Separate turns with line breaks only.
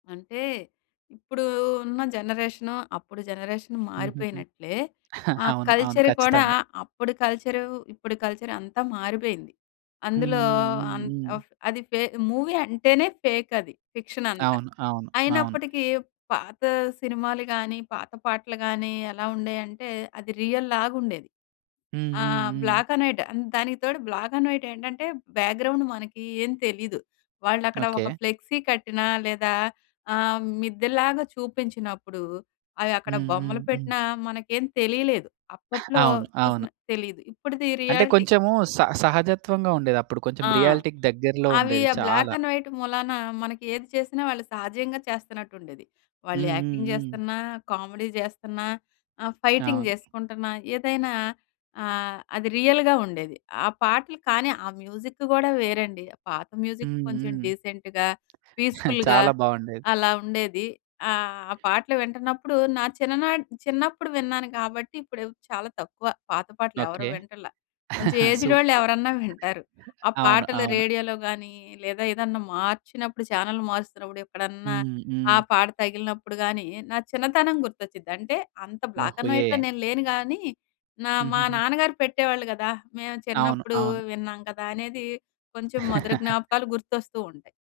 అంటే, ఇప్పుడు ఉన్న జనరేషన్ అప్పుడు జనరేషన్
హుహుహు.
మారిపోయినట్లే, ఆ
అవును, అవును.
కల్చర్ కూడా,
ఖచ్చితంగా!
అప్పుడు కల్చరూ, ఇప్పుడు కల్చర్ అంతా మారిపోయింది.
హ్మ్,
అందులో
హ్మ్. హ్మ్,
అం
హ్మ్.
ఫ్ అది ఫే మూవీ అంటేనే ఫేక్ అది. ఫిక్షన్ అంతా.
అవును, అవును, అవును.
అయినప్పటికీ పాత సినిమాలు కానీ, పాత పాటలు కానీ, ఎలా ఉండేయంటే, అది రియల్లాగా ఉండేది.
హ్మ్, హ్మ్,
ఆహ్
హ్మ్.
Black and white. ఆహ్, దానికి తోడు, బ్లాక్ అండ్ వైట్ ఏంటంటే, బ్యాక్‌గ్రౌండ్ మనకి ఏం తెలీదు. వాళ్ళు అక్కడ ఒక
ఓకే.
ఫ్లెక్సీ కట్టినా లేదా ఆహ్, మిద్దెలాగా చూపించినప్పుడు, అవి అక్కడ
హ్మ్, హ్మ్,
బొమ్మలు
హ్మ్.
పెట్టినా మనకేం తెలియలేదు. అప్పట్లో
అవును, అవును.
చూసిన తెలీదు. ఇప్పటిది
అంటే
రియాలిటీ
కొంచెము, స సహజత్వంగా ఉండేది. అప్పుడు కొంచెం
ఆ!
రియాలిటీకి దగ్గరలో
అవి
ఉండేది
ఆ బ్లాక్
చాలా.
అండ్ వైట్ మూలాన, మనకి ఏది చేసినా వాళ్ళు సహజంగా చేస్తున్నట్టు ఉండేది. వాళ్ళు
హ్మ్, హ్మ్,
యాక్టింగ్
హ్మ్.
చేస్తున్నా, కామెడీ చేస్తున్నా, ఆహ్, ఫైటింగ్
అవును.
చేసుకుంటున్నా, ఏదైనా ఆహ్, అది రియల్‌గా ఉండేది. ఆ పాటలు కానీ, ఆ మ్యూజిక్ కూడా వేరండి. పాత మ్యూజిక్
హ్మ్,
కొంచెం
హ్మ్.
డీసెంట్‌గా, పీస్‌ఫుల్‌గా
చాలా బాగుండేది.
అలా ఉండేది. ఆహ్, పాటలు వింటున్నప్పుడు, నా చిన్ననాటి చిన్నప్పుడు విన్నాను కాబట్టి, ఇప్పుడు చాలా తక్కువ. పాత పాటలు ఎవరు
ఓకే.
వింటల్ల. కొంచెం ఏజ్డ్ వాళ్ళు
సూపర్.
ఎవరన్నా వింటారు. ఆ
అవును,
పాటలు
అవును.
రేడియోలో గాని, లేదా ఏదన్నా మార్చినప్పుడు ఛానెల్ మారుస్తున్నప్పుడు, ఎక్కడన్నా,
హ్మ్,
ఆ
హ్మ్.
పాట తగిలినప్పుడు గానీ, నా చిన్నతనం గుర్తొచ్చిద్ది. అంటే, అంత బ్లాక్
ఓహూ!
అండ్ వైట్‌లో
ఏ
నేను లేను GAనీ, నా
హ్మ్,
మా
హ్మ్, హ్మ్.
నాన్నగారు పెట్టేవాళ్ళు కదా! మేము
అవును,
చిన్నప్పుడు
అవును.
విన్నాం కదా, అనేది కొంచెం మధుర జ్ఞాపకాలు గుర్తొస్తూ ఉంటాయి.